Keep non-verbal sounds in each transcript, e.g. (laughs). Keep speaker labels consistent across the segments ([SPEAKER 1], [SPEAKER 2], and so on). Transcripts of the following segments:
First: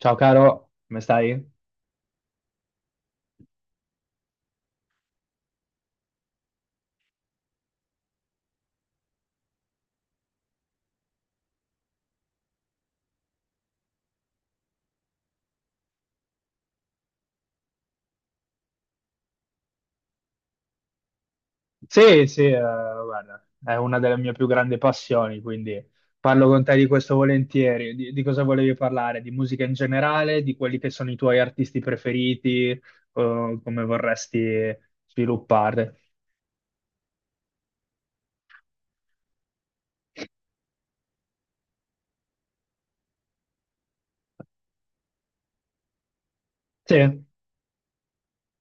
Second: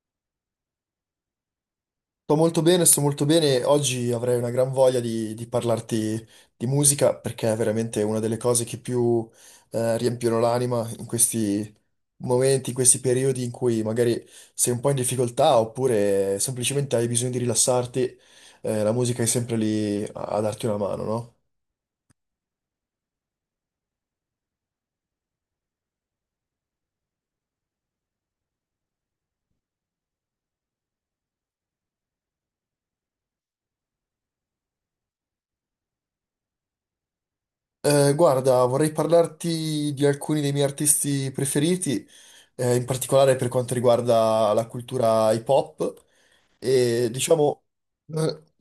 [SPEAKER 1] Ciao caro, come stai?
[SPEAKER 2] Sto molto bene, sto molto bene. Oggi avrei una gran voglia di parlarti di musica perché è veramente una delle cose che più riempiono l'anima in questi momenti, in questi periodi in cui magari sei un po' in difficoltà oppure semplicemente hai bisogno di rilassarti. Eh, la musica è sempre lì a darti una mano, no?
[SPEAKER 1] Sì, sì, guarda, è una delle mie più grandi passioni, quindi parlo con te di questo volentieri. Di cosa volevi parlare? Di musica in generale, di quelli che sono i tuoi artisti preferiti, come vorresti sviluppare?
[SPEAKER 2] Guarda, vorrei parlarti di alcuni dei miei artisti preferiti, in particolare per quanto riguarda la cultura hip hop. E
[SPEAKER 1] Sì.
[SPEAKER 2] diciamo,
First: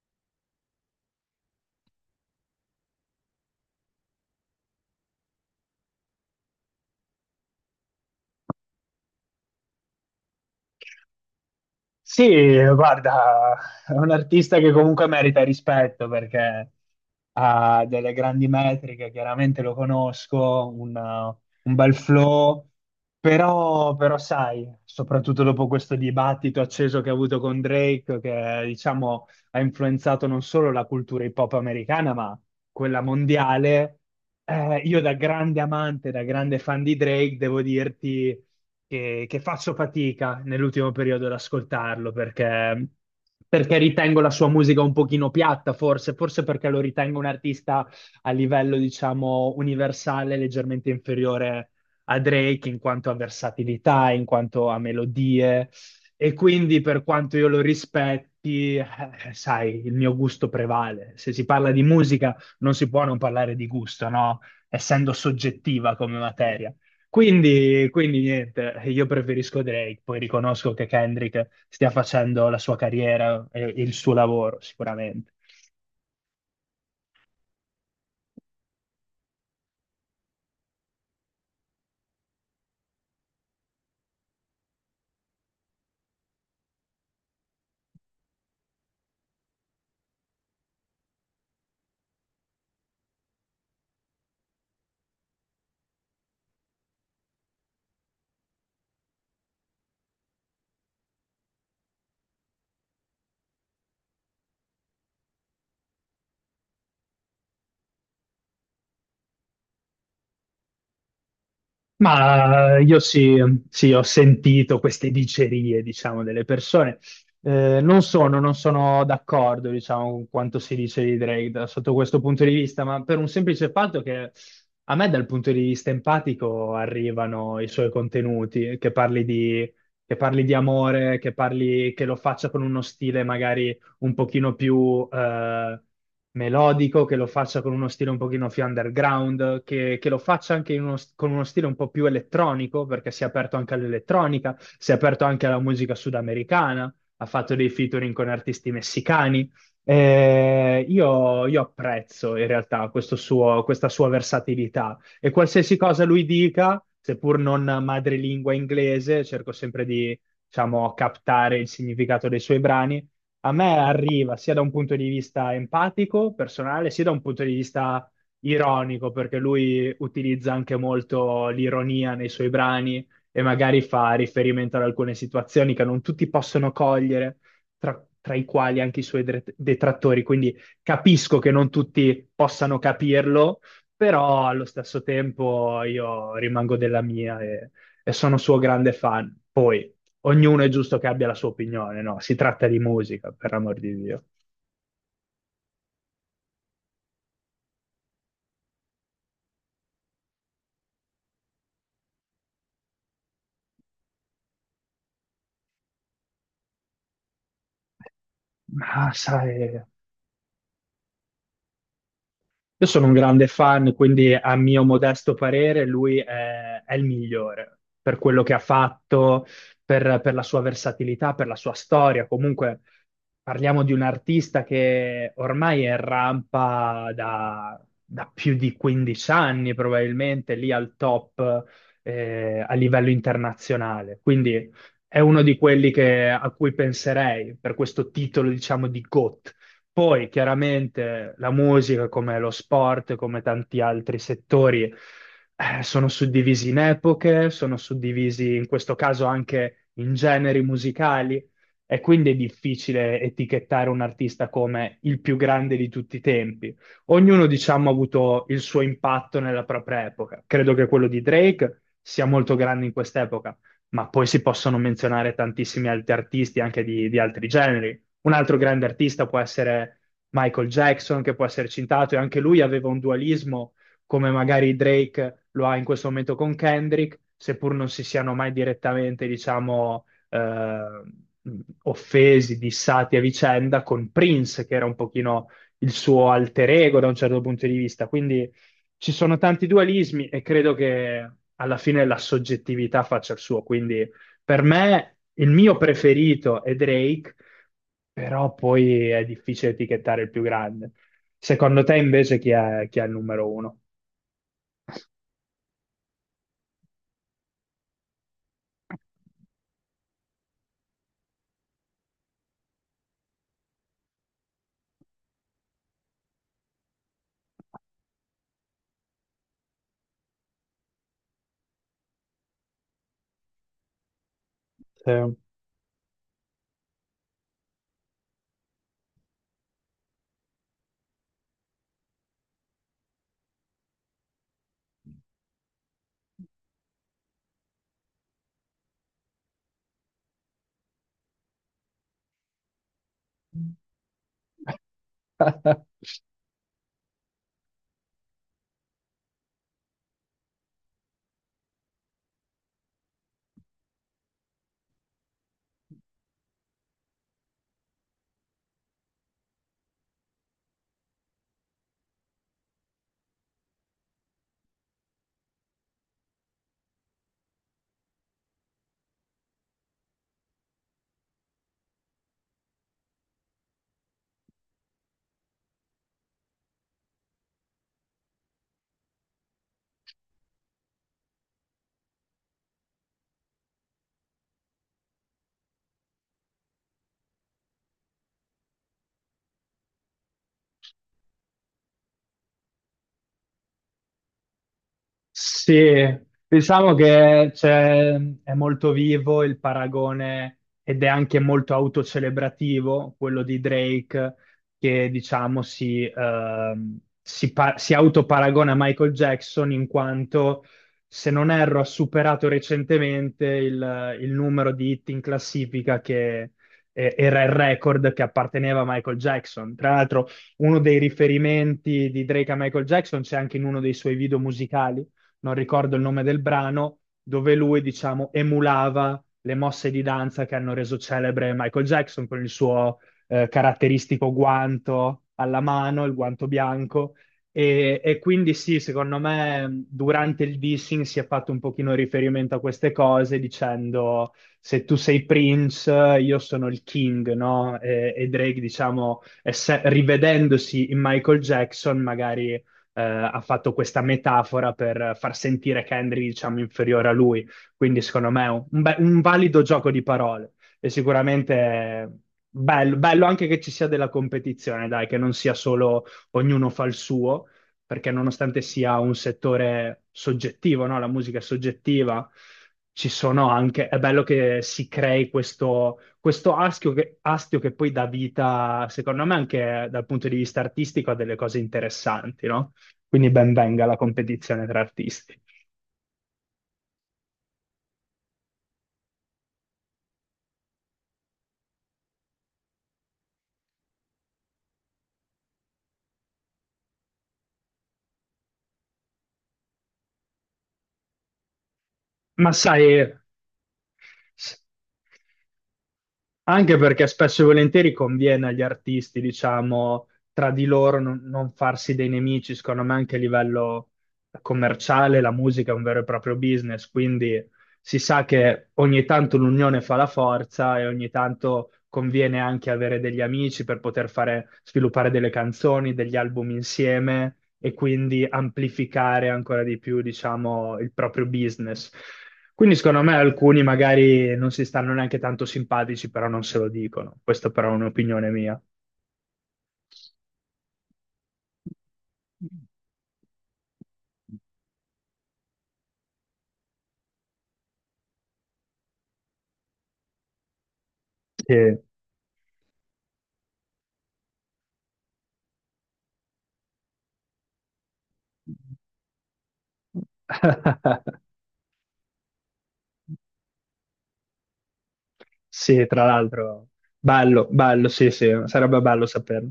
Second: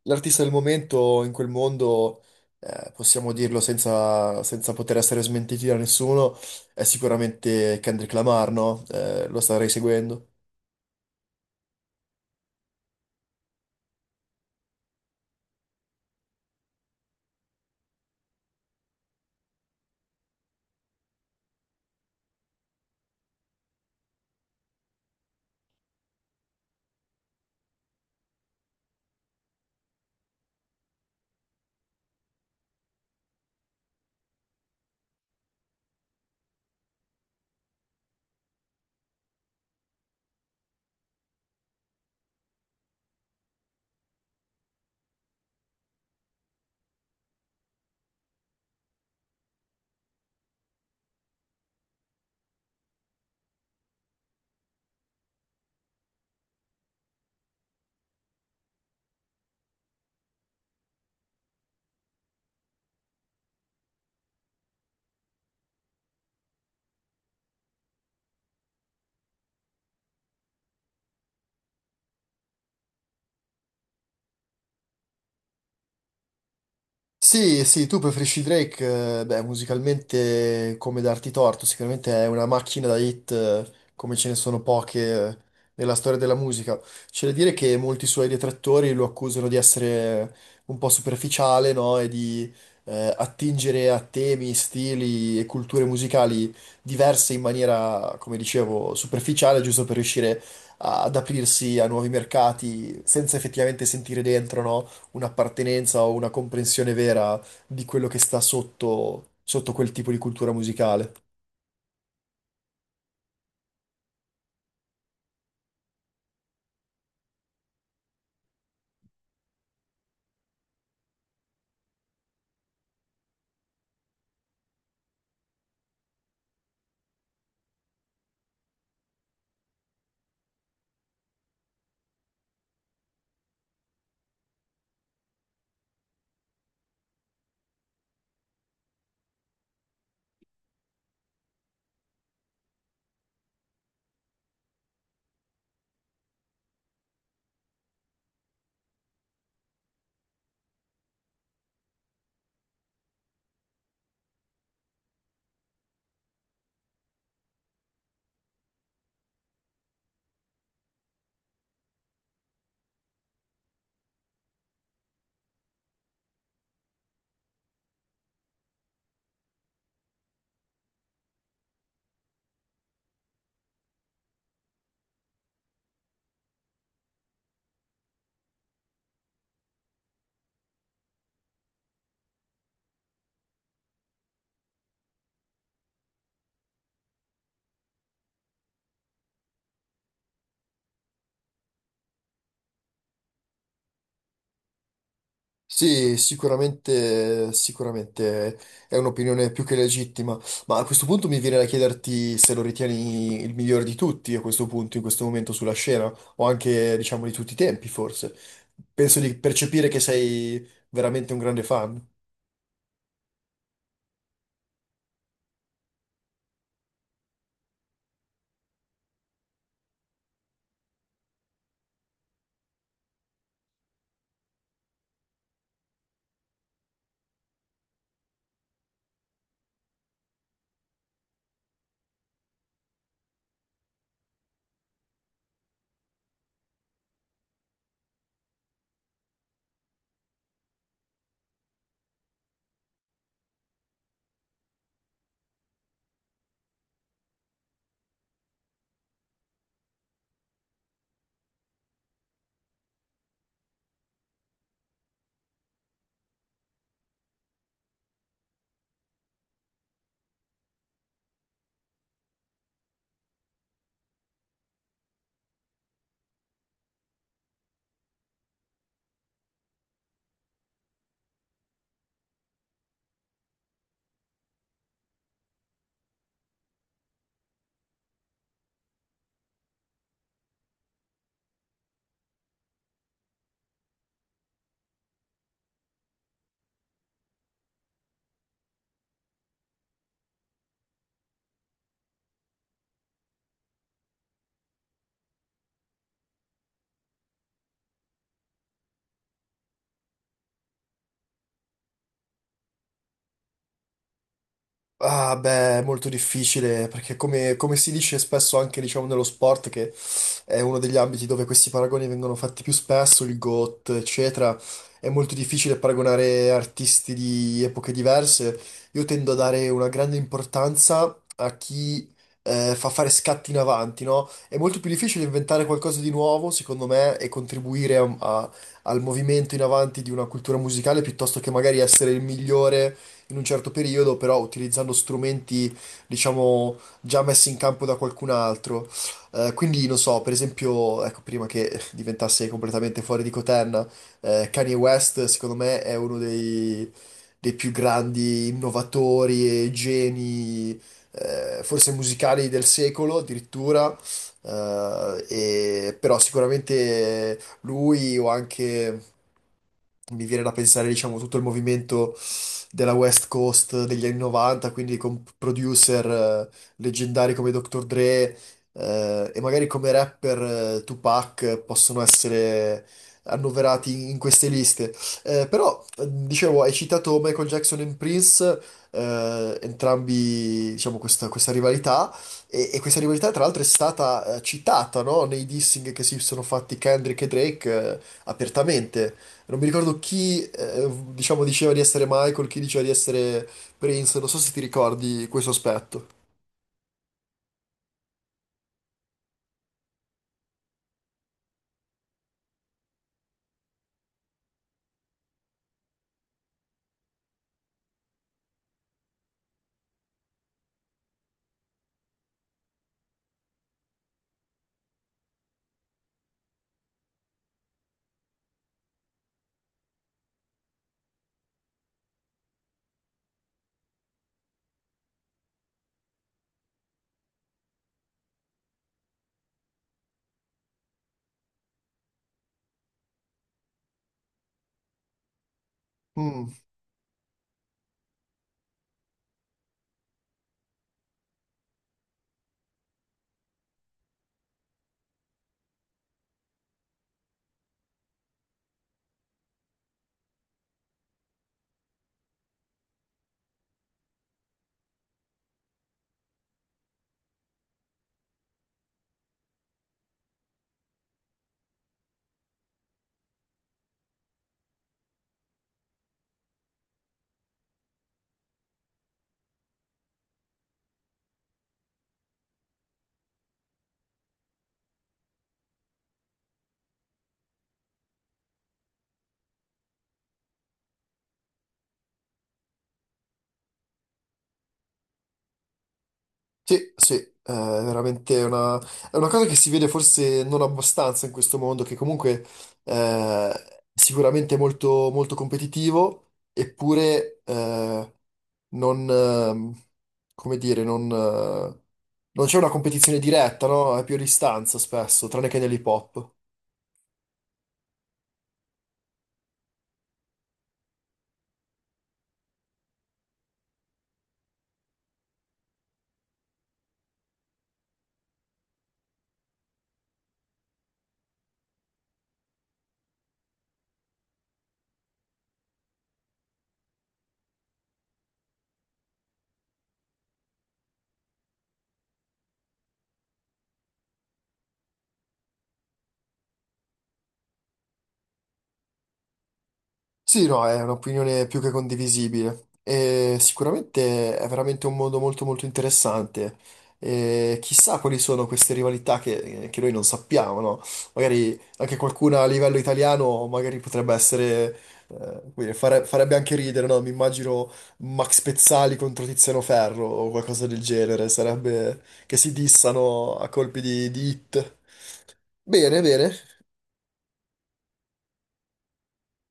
[SPEAKER 2] l'artista del momento in quel mondo, possiamo dirlo senza poter essere smentiti da nessuno, è sicuramente Kendrick Lamar, no? Lo starei seguendo.
[SPEAKER 1] Sì, guarda, è un artista che comunque merita rispetto perché ha delle grandi metriche, chiaramente lo conosco, un bel flow, però sai, soprattutto dopo questo dibattito acceso che ha avuto con Drake, che diciamo ha influenzato non solo la cultura hip hop americana, ma quella mondiale, io da grande amante, da grande fan di Drake, devo dirti che faccio fatica nell'ultimo periodo ad ascoltarlo perché ritengo la sua musica un pochino piatta, forse, forse perché lo ritengo un artista a livello, diciamo, universale, leggermente inferiore a Drake in quanto a versatilità, in quanto a melodie. E quindi, per quanto io lo rispetti, sai, il mio gusto prevale. Se si parla di musica, non si può non parlare di gusto, no? Essendo soggettiva come materia. Quindi niente, io preferisco Drake, poi riconosco che Kendrick stia facendo la sua carriera e il suo lavoro, sicuramente.
[SPEAKER 2] Sì, sì, tu preferisci Drake, beh, musicalmente come darti torto, sicuramente è una macchina da hit come ce ne sono poche nella storia della musica. C'è da dire che molti suoi detrattori lo accusano di essere un po' superficiale, no? E di attingere a temi, stili e culture musicali diverse in maniera, come dicevo, superficiale, giusto per riuscire ad aprirsi a nuovi mercati senza effettivamente sentire dentro, no? Un'appartenenza o una comprensione vera di quello che sta sotto quel tipo di cultura musicale.
[SPEAKER 1] Ma io sì, sì, ho sentito queste dicerie, diciamo, delle persone. Non sono d'accordo, diciamo, con quanto si dice di Drake da- sotto questo punto di vista, ma per un semplice fatto che a me dal punto di vista empatico arrivano i suoi contenuti, che parli di amore, che parli, che lo faccia con uno stile magari un pochino più melodico, che lo faccia con uno stile un pochino più underground, che lo faccia anche in uno- con uno stile un po' più elettronico, perché si è aperto anche all'elettronica, si è aperto anche alla musica sudamericana, ha fatto dei featuring con artisti messicani. Io apprezzo in realtà questo suo- questa sua versatilità e qualsiasi cosa lui dica, seppur non madrelingua inglese, cerco sempre di, diciamo, captare il significato dei suoi brani a me arriva sia da un punto di vista empatico, personale, sia da un punto di vista ironico, perché lui utilizza anche molto l'ironia nei suoi brani e magari fa riferimento ad alcune situazioni che non tutti possono cogliere, tra i quali anche i suoi dre- detrattori. Quindi capisco che non tutti possano capirlo, però allo stesso tempo io rimango della mia e sono suo grande fan. Poi ognuno è giusto che abbia la sua opinione, no? Si tratta di musica, per amor di Dio.
[SPEAKER 2] Sì, sicuramente, sicuramente è un'opinione più che legittima, ma a questo punto mi viene da chiederti se lo ritieni il migliore di tutti a questo punto, in questo momento sulla scena, o anche, diciamo, di tutti i tempi, forse.
[SPEAKER 1] Ma
[SPEAKER 2] Penso di
[SPEAKER 1] sai,
[SPEAKER 2] percepire che sei veramente un grande fan.
[SPEAKER 1] io sono un grande fan, quindi a mio modesto parere è il migliore per quello che ha fatto, per la sua versatilità, per la sua storia. Comunque parliamo di un artista che ormai è in rampa da più di 15 anni, probabilmente lì al top a livello internazionale. Quindi è uno di quelli che- a cui penserei per questo titolo, diciamo, di GOAT. Poi chiaramente la musica, come lo sport, come tanti altri settori, sono suddivisi in epoche, sono suddivisi in questo caso anche in generi musicali e quindi è difficile etichettare un artista come il più grande di tutti i tempi. Ognuno, diciamo, ha avuto il suo impatto nella propria epoca. Credo che quello di Drake sia molto grande in quest'epoca ma poi si possono menzionare tantissimi altri artisti anche di altri generi. Un altro grande artista può essere Michael Jackson, che può essere citato, e anche lui aveva un dualismo, come magari Drake lo ha in questo momento con Kendrick, seppur non si siano mai direttamente, diciamo, offesi, dissati a vicenda, con Prince, che era un pochino il suo alter ego da un certo punto di vista. Quindi ci sono tanti dualismi e credo che alla fine la soggettività faccia il suo, quindi per me il mio preferito è Drake, però poi è difficile etichettare il più grande. Secondo te invece chi è il numero uno?
[SPEAKER 2] Ah, beh, è molto difficile, perché come, come si dice spesso anche, diciamo, nello sport, che è uno degli ambiti dove questi paragoni vengono fatti più spesso, il GOT, eccetera. È molto difficile paragonare artisti di epoche diverse. Io tendo a dare una grande importanza a chi fa fare scatti in avanti, no? È molto più difficile
[SPEAKER 1] Sì.
[SPEAKER 2] inventare qualcosa di nuovo, secondo me, e contribuire al movimento in avanti di una cultura musicale piuttosto che magari essere il migliore in un certo periodo, però utilizzando strumenti, diciamo, già messi in campo da qualcun altro. Quindi non so, per esempio, ecco, prima che diventasse completamente fuori di coterna, Kanye West, secondo
[SPEAKER 1] (laughs)
[SPEAKER 2] me, è uno dei più grandi innovatori e geni, forse musicali del secolo addirittura. Però sicuramente lui o anche mi viene da pensare, diciamo, tutto il movimento della West Coast degli anni 90, quindi con producer leggendari come Dr. Dre e magari come rapper Tupac possono essere annoverati in queste liste. Però, dicevo, hai citato Michael Jackson e Prince, entrambi, diciamo, questa rivalità, e questa rivalità tra l'altro è stata citata, no? Nei dissing che si sono fatti Kendrick e Drake apertamente. Non mi ricordo chi, diciamo, diceva di essere Michael, chi diceva di essere Prince, non so se ti ricordi questo aspetto.
[SPEAKER 1] Sì, diciamo che c'è- è molto vivo il paragone ed è anche molto autocelebrativo quello di Drake che diciamo si, si, pa- si autoparagona a Michael Jackson in quanto, se non erro, ha superato recentemente il numero di hit in classifica che era il record che apparteneva a Michael Jackson. Tra l'altro uno dei riferimenti di Drake a Michael Jackson c'è anche in uno dei suoi video musicali non ricordo il nome del brano, dove lui, diciamo, emulava le mosse di danza che hanno reso celebre Michael Jackson con il suo caratteristico guanto alla mano, il guanto
[SPEAKER 2] Mm.
[SPEAKER 1] bianco. E quindi sì, secondo me durante il dissing si è fatto un pochino riferimento a queste cose dicendo se tu sei Prince, io sono il King, no? E Drake, diciamo, esse- rivedendosi in Michael Jackson, magari ha fatto questa metafora per far sentire Henry, diciamo, inferiore a lui. Quindi, secondo me, è un be- un valido gioco di parole. E sicuramente bello, bello anche che ci sia della competizione, dai, che non sia solo ognuno fa il suo, perché nonostante sia un settore soggettivo, no? La musica è soggettiva. Ci sono anche, è bello che si crei questo, questo astio astio che poi dà vita, secondo me, anche dal punto di vista artistico, a delle cose interessanti, no? Quindi ben venga la competizione tra artisti.
[SPEAKER 2] Sì, sì, è veramente una, è una cosa che si vede forse non abbastanza in questo mondo, che comunque eh, sicuramente è molto, molto competitivo, eppure non, come dire, non
[SPEAKER 1] Ma
[SPEAKER 2] c'è una
[SPEAKER 1] sai,
[SPEAKER 2] competizione diretta, no? È più a
[SPEAKER 1] s-
[SPEAKER 2] distanza spesso, tranne che nell'hip hop.
[SPEAKER 1] anche perché spesso e volentieri conviene agli artisti, diciamo, tra di loro non farsi dei nemici, secondo me anche a livello commerciale la musica è un vero e proprio business, quindi si sa che ogni tanto l'unione fa la forza e ogni tanto conviene anche avere degli amici per poter fare, sviluppare delle canzoni, degli album insieme e quindi amplificare ancora di più, diciamo, il proprio business. Quindi secondo me alcuni magari non si stanno neanche tanto simpatici, però non se lo dicono. Questa però è un'opinione mia.
[SPEAKER 2] Sì, no, è un'opinione più che condivisibile e sicuramente è veramente un mondo molto molto interessante. E chissà quali sono queste rivalità che noi non sappiamo, no?
[SPEAKER 1] Sì.
[SPEAKER 2] Magari anche qualcuna a livello italiano magari potrebbe essere, come dire, farebbe anche ridere, no? Mi immagino Max Pezzali contro Tiziano Ferro o qualcosa del
[SPEAKER 1] (laughs)
[SPEAKER 2] genere, sarebbe che si dissano a colpi di hit.
[SPEAKER 1] Sì,
[SPEAKER 2] Bene,
[SPEAKER 1] tra
[SPEAKER 2] bene.
[SPEAKER 1] l'altro, bello, bello, sì, sì, sarebbe bello saperlo.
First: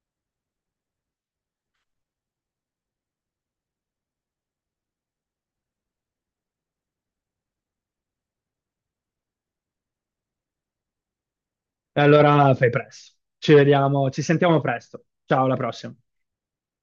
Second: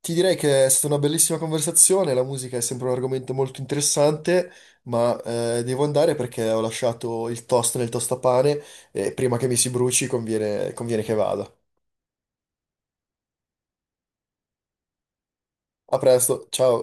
[SPEAKER 2] Ti direi che è stata una bellissima conversazione, la musica è sempre un argomento molto interessante, ma devo andare perché ho lasciato il toast nel tostapane e prima che mi si bruci conviene che vada.
[SPEAKER 1] E allora fai presto. Ci vediamo, ci sentiamo presto. Ciao, alla prossima.
[SPEAKER 2] A presto, ciao!